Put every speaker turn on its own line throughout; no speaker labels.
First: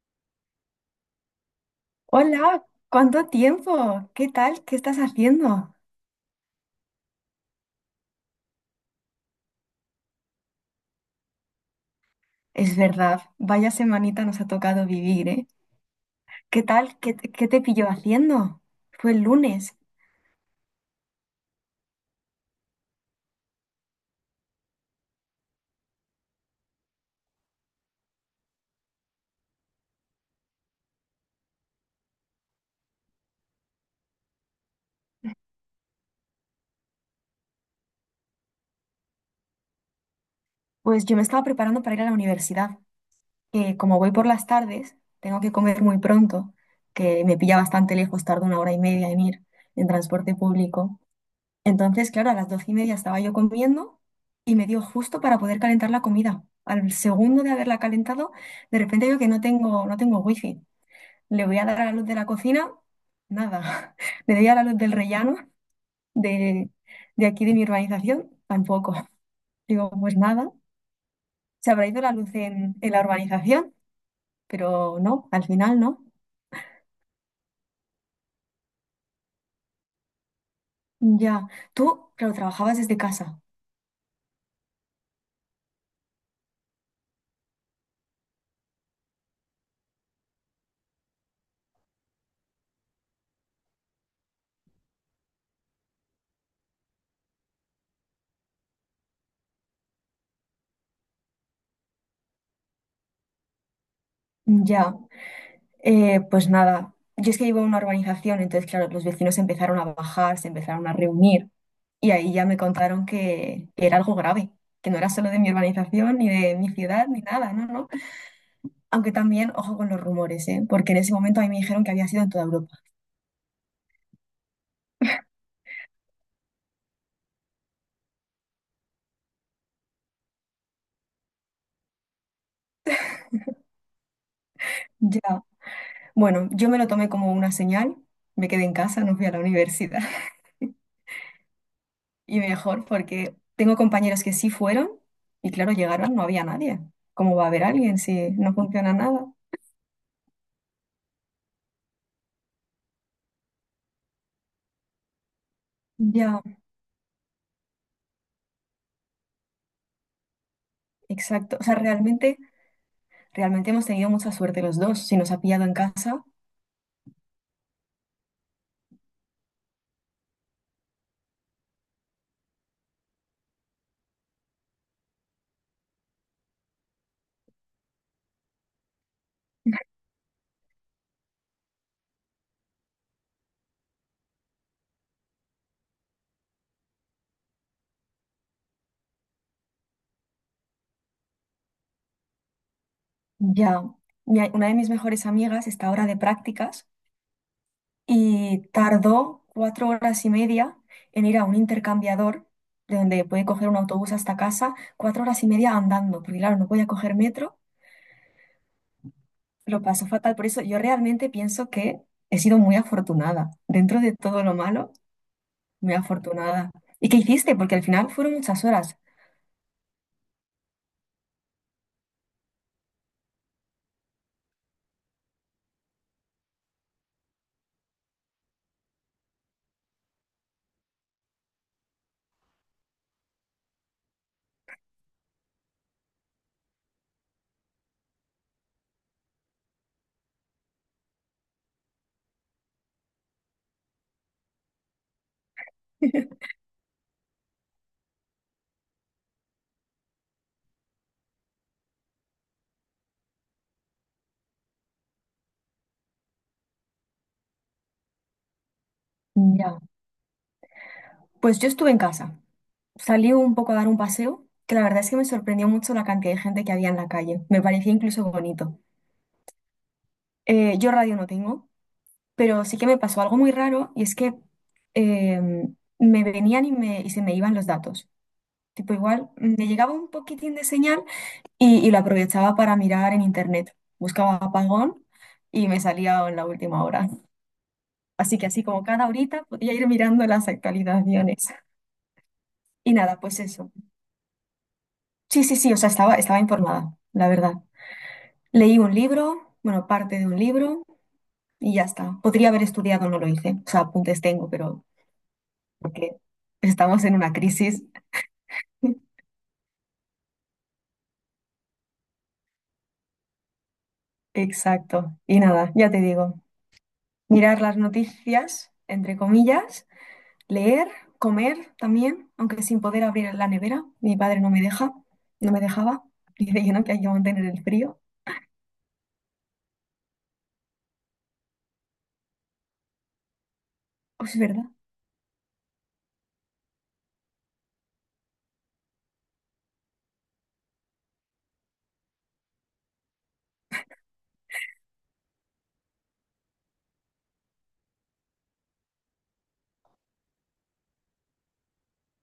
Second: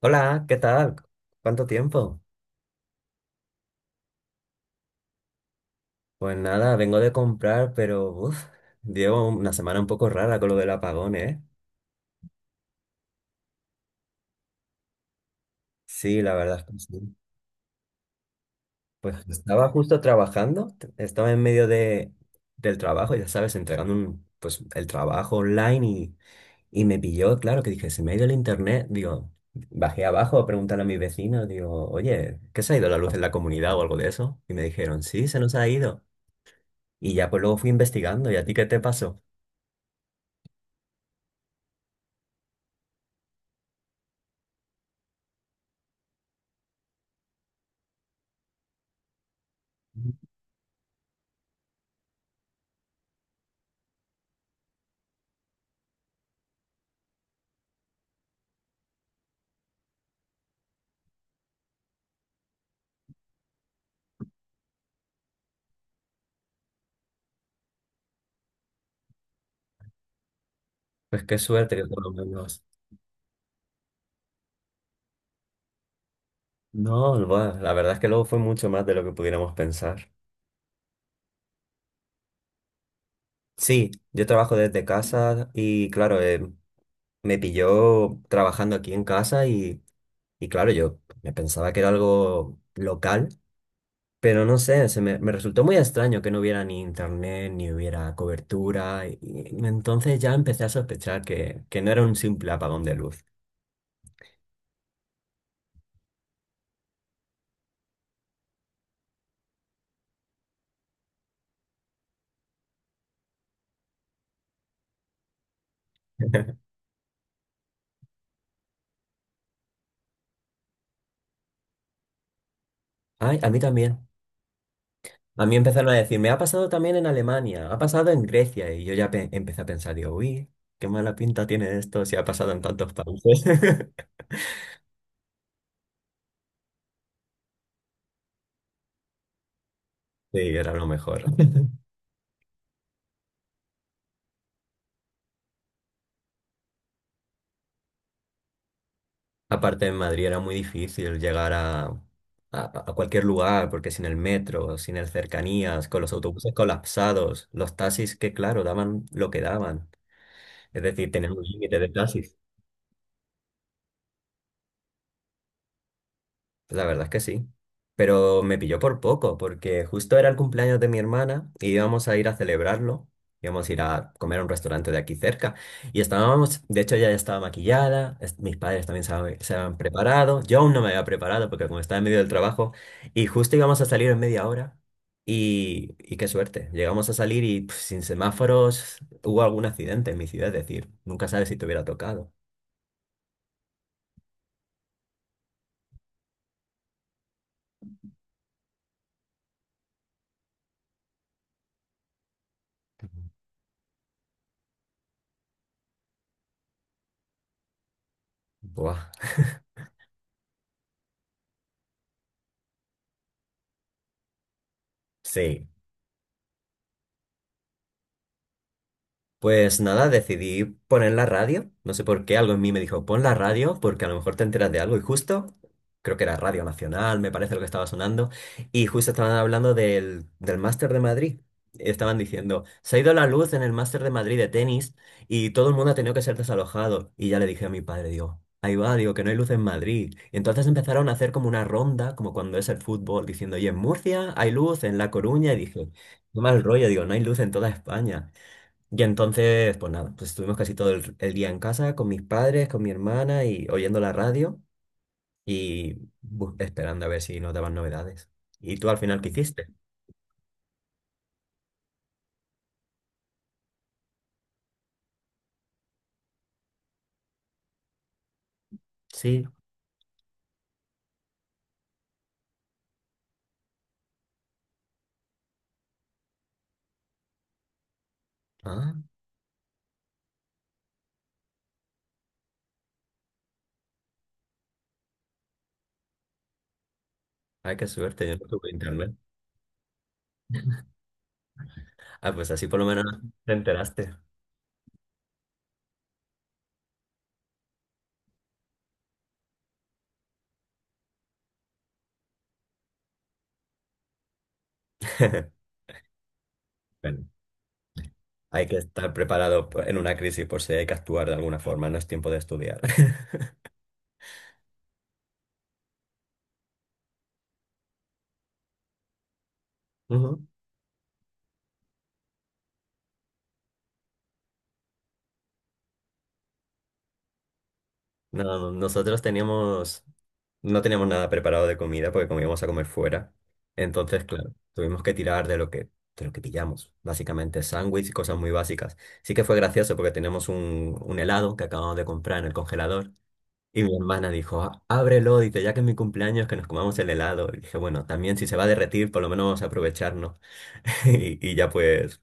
Hola, ¿qué tal? ¿Cuánto tiempo?
Hola, ¿cuánto tiempo? ¿Qué tal? ¿Qué estás haciendo?
Pues nada, vengo de comprar, pero uf, llevo una semana un poco rara con lo del apagón, ¿eh?
Es verdad, vaya semanita nos ha tocado vivir, ¿eh?
Sí, la verdad
¿Qué
es que
tal? ¿Qué,
sí.
te qué te pilló haciendo? Fue
Pues
el
estaba
lunes.
justo trabajando, estaba en medio de, del trabajo, ya sabes, entregando un, pues, el trabajo online y me pilló, claro, que dije, se me ha ido el internet. Digo, bajé abajo a preguntarle a mis vecinos, digo, oye, ¿qué se ha ido la luz en la comunidad o algo de eso? Y me dijeron, sí, se nos ha ido. Y ya pues luego fui investigando, ¿y a ti qué te pasó?
Pues yo me estaba preparando para ir a la universidad, que como voy por las tardes, tengo que comer muy pronto, que me pilla bastante lejos, tardo 1 hora y media en ir en transporte público. Entonces, claro, a las 12:30 estaba yo comiendo y me dio justo para poder calentar la comida. Al segundo de haberla calentado, de repente veo que no tengo wifi. Le voy a dar a la luz de la cocina, nada. Le doy a la luz del rellano de, de aquí de mi urbanización, tampoco. Digo, pues nada,
Pues qué
se
suerte que
habrá
por
ido
lo
la luz
menos.
en la urbanización, pero no, al final no.
No, bueno, la verdad es que luego fue mucho más de lo que pudiéramos pensar.
Ya, tú, claro, trabajabas desde casa.
Sí, yo trabajo desde casa y claro, me pilló trabajando aquí en casa y claro, yo me pensaba que era algo local, pero no sé, me resultó muy extraño que no hubiera ni internet, ni hubiera cobertura. Y entonces ya empecé a sospechar que no era un simple apagón de luz.
Ya. Pues nada. Yo es que vivo en una urbanización, entonces, claro, los vecinos empezaron a bajar, se empezaron a reunir y ahí ya me contaron que era algo grave, que no era solo de mi urbanización, ni de mi ciudad, ni nada, no, no. Aunque también, ojo con los rumores, ¿eh? Porque en ese momento a mí me dijeron que había sido en toda Europa.
Ay, a mí también. A mí empezaron a decir, me ha pasado también en Alemania, ha pasado en Grecia, y yo ya empecé a pensar, digo, uy, qué mala pinta tiene esto si ha pasado en tantos países.
Ya. Bueno, yo me lo tomé como una señal, me quedé en casa, no fui a la universidad.
Sí, era lo mejor.
Y mejor porque tengo compañeros que sí fueron y claro, llegaron, no había nadie. ¿Cómo va a haber alguien si no funciona nada?
Aparte en Madrid era muy difícil llegar a cualquier lugar, porque sin el metro, sin el cercanías, con los
Ya,
autobuses colapsados, los taxis que claro, daban lo que daban, es decir, tenían un
exacto. O sea,
límite de taxis.
realmente, realmente hemos tenido mucha suerte los dos. Si nos ha pillado en casa,
La verdad es que sí. Pero me pilló por poco, porque justo era el cumpleaños de mi hermana y íbamos a ir a celebrarlo. Íbamos a ir a comer a un restaurante de aquí cerca. Y estábamos, de hecho, ella ya estaba maquillada, mis padres también se habían preparado. Yo aún no me había preparado porque como estaba en medio del trabajo, y justo íbamos a salir en media hora. Y qué suerte, llegamos a salir y pf, sin semáforos hubo algún accidente en mi ciudad, es decir, nunca sabes si te hubiera tocado.
ya. Mi- Una de mis mejores amigas está ahora de prácticas y tardó 4 horas y media en ir a un intercambiador, de donde puede coger un autobús hasta casa, 4 horas y media andando, porque claro, no podía coger metro,
Buah.
lo pasó fatal. Por eso yo realmente pienso que he sido muy afortunada. Dentro de todo lo malo,
Sí.
muy afortunada. ¿Y qué hiciste? Porque al final fueron muchas horas.
Pues nada, decidí poner la radio. No sé por qué, algo en mí me dijo, pon la radio porque a lo mejor te enteras de algo. Y justo, creo que era Radio Nacional, me parece lo que estaba sonando. Y justo estaban hablando del Máster de Madrid. Estaban diciendo, se ha ido la luz en el Máster de Madrid de tenis y todo el mundo ha tenido que ser desalojado. Y ya le dije a mi padre, digo, ahí va, digo que no hay luz en Madrid. Y entonces empezaron a hacer como una ronda, como cuando es el fútbol, diciendo, y en Murcia hay luz, en La Coruña. Y dije, qué mal rollo, digo, no hay luz en toda España. Y entonces, pues nada, pues estuvimos casi todo el día en casa con mis padres, con mi hermana y oyendo la radio y esperando a ver si nos daban novedades. ¿Y tú al final qué hiciste?
Ya, pues yo estuve en casa. Salí un poco a dar un paseo, que la verdad es que me sorprendió mucho la cantidad de gente que había en la calle. Me parecía incluso bonito.
Sí.
Yo radio no tengo, pero sí que me pasó algo muy raro y es que eh, me venían y se me iban los datos. Tipo,
Ah,
igual me llegaba un poquitín de señal y lo aprovechaba para mirar en internet. Buscaba apagón y me salía en la última hora.
ay, qué suerte, yo
Así
no
que así
tuve
como cada
internet.
horita podía ir mirando las actualizaciones.
Ah, pues así por lo
Y
menos
nada, pues
te
eso.
enteraste.
Sí, sí, sí, o sea, estaba informada, la verdad. Leí un libro, bueno, parte de un libro y ya está. Podría haber estudiado, no lo hice. O sea, apuntes tengo, pero porque estamos en
Bueno,
una crisis.
hay que estar preparado en una crisis por si hay que actuar de alguna forma, no es tiempo de estudiar.
Exacto. Y nada, ya te digo, mirar las noticias, entre comillas,
Ujú.
leer, comer también, aunque sin poder abrir la nevera. Mi padre no me deja, no me dejaba. Dice que no, que hay que mantener el frío.
No, nosotros teníamos No teníamos nada preparado de comida porque como íbamos a comer fuera. Entonces,
Pues es
claro,
verdad.
tuvimos que tirar de de lo que pillamos. Básicamente sándwich y cosas muy básicas. Sí que fue gracioso porque tenemos un helado que acabamos de comprar en el congelador. Y mi hermana dijo, "Ah, ábrelo, dice, ya que es mi cumpleaños, que nos comamos el helado." Y dije, bueno, también si se va a derretir, por lo menos vamos a aprovecharnos. Y, y ya pues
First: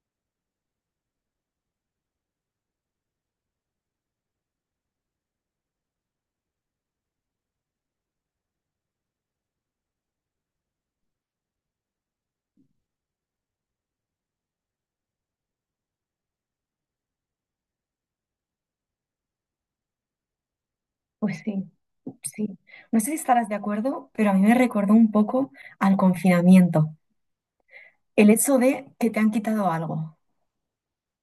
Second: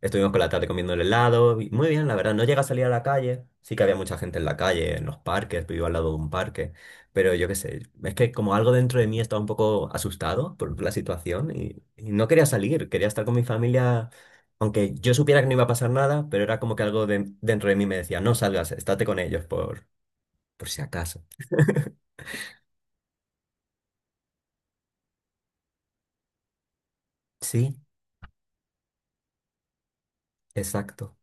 Estuvimos con la tarde comiendo el helado. Y muy bien, la verdad. No llega a salir a la calle. Sí que había mucha gente en la calle, en los parques. Vivo al lado de un parque. Pero yo qué sé. Es que como algo dentro de mí estaba un poco asustado por la situación y no quería salir. Quería estar con mi familia. Aunque yo supiera que no iba a pasar nada, pero era como que dentro de mí me decía, no salgas, estate con ellos por si acaso.
Pues sí, sí. No sé si estarás de acuerdo, pero a mí me recordó un poco al confinamiento.
Sí,
El hecho de que te han quitado algo,
exacto.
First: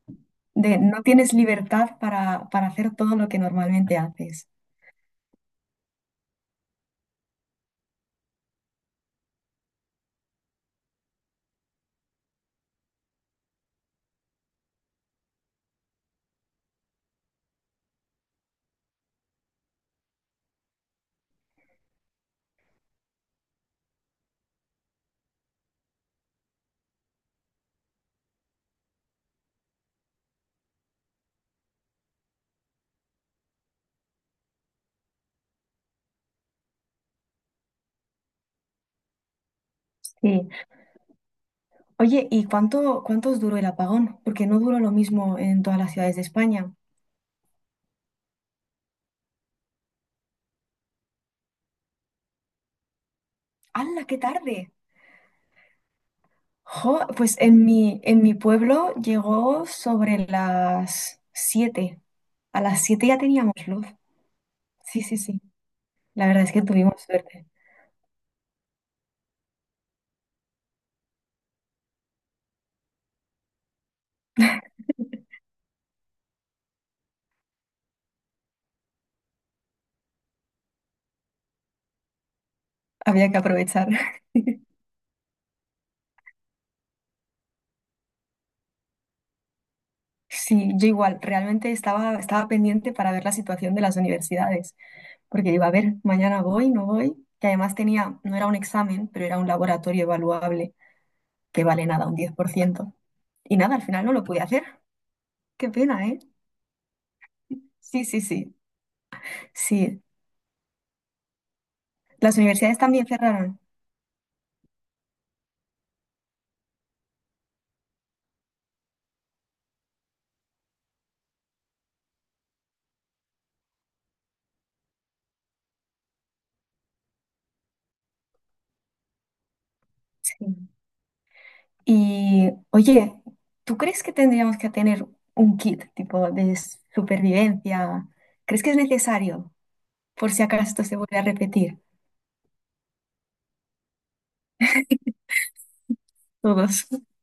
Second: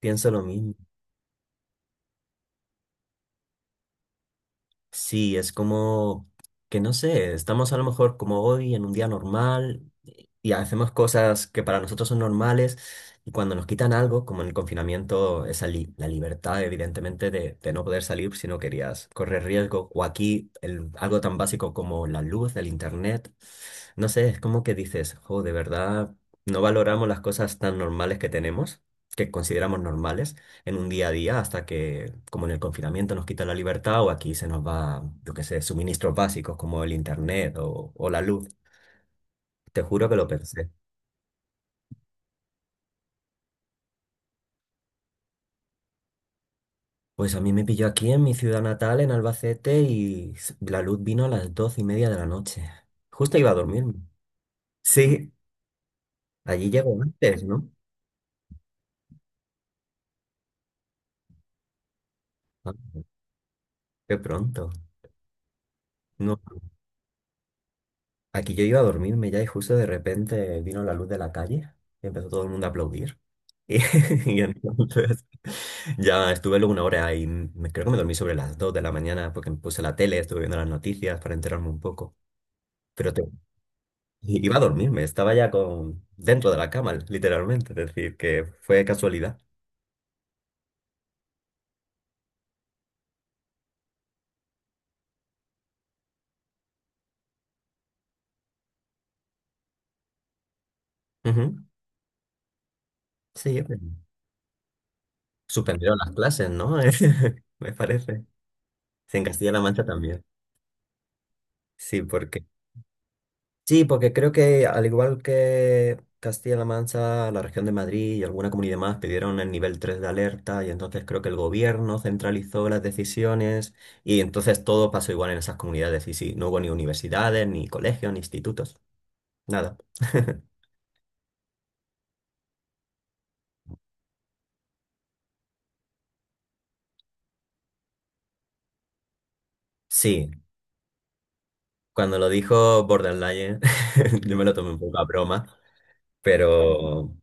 Pienso lo mismo.
de no tienes libertad para hacer todo lo que normalmente haces.
Sí, es como que no sé, estamos a lo mejor como hoy en un día normal y hacemos cosas que para nosotros son normales y cuando nos quitan algo, como en el confinamiento, esa la libertad evidentemente de no poder salir si no querías correr riesgo o aquí algo tan básico como la luz, el internet, no sé, es como que dices, jo, de verdad, no valoramos las cosas tan normales que tenemos, que consideramos normales en un día a día hasta que, como en el confinamiento, nos quita la libertad o aquí se nos va, yo qué sé, suministros básicos como el internet o la luz. Te juro que lo
Sí.
pensé.
Oye, ¿y cuánto, cuánto os duró el apagón? Porque no duró lo mismo en todas las ciudades de España.
Pues a mí me pilló aquí en mi ciudad natal, en Albacete, y la luz vino a las 12:30 de la noche. Justo iba a dormirme.
¡Hala, qué tarde!
Sí, allí llego
Jo, pues
antes,
en
¿no?
en mi pueblo llegó sobre las 7. A las
Ah,
7 ya teníamos luz.
qué pronto.
Sí, sí, sí. La
No.
verdad es que tuvimos suerte.
Aquí yo iba a dormirme ya y justo de repente vino la luz de la calle y empezó todo el mundo a aplaudir. Y, y entonces ya estuve luego una hora y creo que me dormí sobre las 2:00 de la mañana porque me puse la tele, estuve viendo las noticias para enterarme un poco. Pero te-
Había que aprovechar.
iba a dormirme, estaba ya con, dentro de la cama, literalmente. Es decir, que fue casualidad.
Sí, yo igual, realmente estaba pendiente para ver la situación de las universidades, porque digo, a ver, mañana voy, no voy, que además tenía, no era un examen, pero era un laboratorio evaluable,
Ujú.
que vale nada, un 10%. Y
Sí,
nada, al final no lo pude hacer. Qué
suspendieron
pena,
las
¿eh?
clases, ¿no? Me
Sí, sí,
parece.
sí.
Sí, en Castilla-La Mancha
Sí.
también. Sí,
Las
porque
universidades también cerraron.
Sí, porque creo que al igual que Castilla-La Mancha, la región de Madrid y alguna comunidad más pidieron el nivel 3 de alerta y entonces creo que el gobierno centralizó las decisiones y entonces todo pasó igual en esas comunidades y sí, no hubo ni universidades, ni colegios, ni institutos, nada.
Sí. Y, oye, ¿tú crees que tendríamos que tener un kit tipo de supervivencia? ¿Crees que es necesario
Sí,
por si acaso esto se vuelve a repetir?
cuando lo dijo Borderline, yo me lo tomé un poco a broma,
Todos.
pero,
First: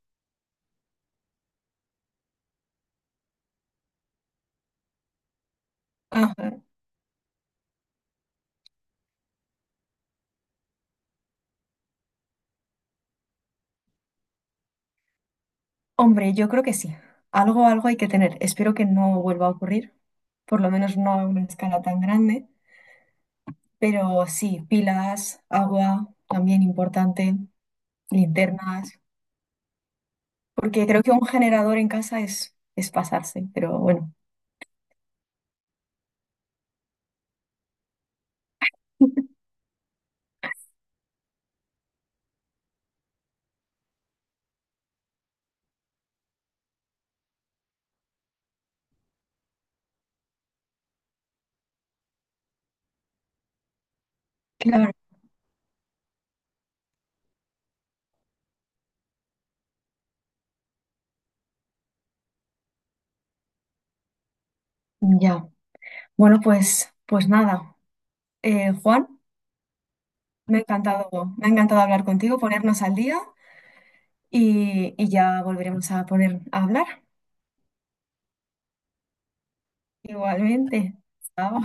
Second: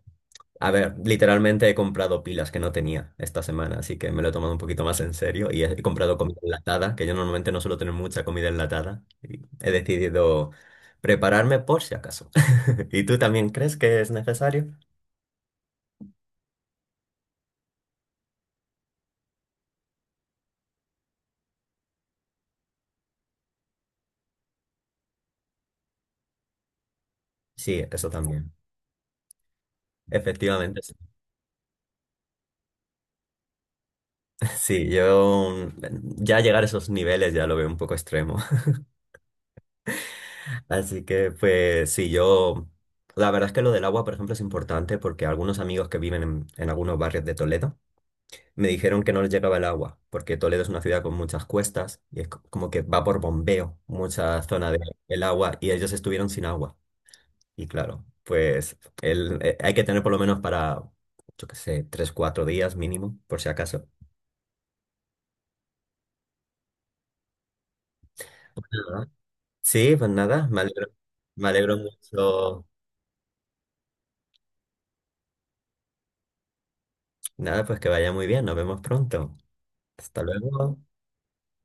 a ver, literalmente he comprado pilas que no tenía esta semana, así que me lo he tomado un poquito más en serio y he comprado comida
Ajá.
enlatada, que yo normalmente no suelo tener mucha comida enlatada. Y he decidido prepararme por si acaso. ¿Y tú también crees que es necesario?
Hombre, yo creo que sí. Algo, algo hay que tener. Espero que no vuelva a ocurrir, por lo menos no a una escala tan grande, pero sí, pilas, agua, también importante,
Sí, eso también.
linternas,
Efectivamente,
porque
sí.
creo que un generador en casa es pasarse, pero bueno,
Sí, yo ya llegar a esos niveles ya lo veo un poco extremo. Así que, pues sí, yo... La verdad es que lo del agua, por ejemplo, es importante porque algunos amigos que viven en algunos barrios de Toledo, me dijeron que no les llegaba el agua, porque Toledo es una ciudad con muchas cuestas y es como que va por bombeo mucha zona
claro,
del agua y ellos estuvieron sin agua. Y claro, pues hay que tener por lo menos para, yo qué sé, 3, 4 días mínimo, por si acaso.
ya. Bueno, pues nada.
¿Verdad?
Juan,
Sí, pues nada,
me
me
ha
alegro
encantado hablar contigo,
mucho.
ponernos al día y ya volveremos a poner a hablar.
Nada, pues que vaya muy bien, nos vemos pronto. Hasta luego.
Igualmente. Chao.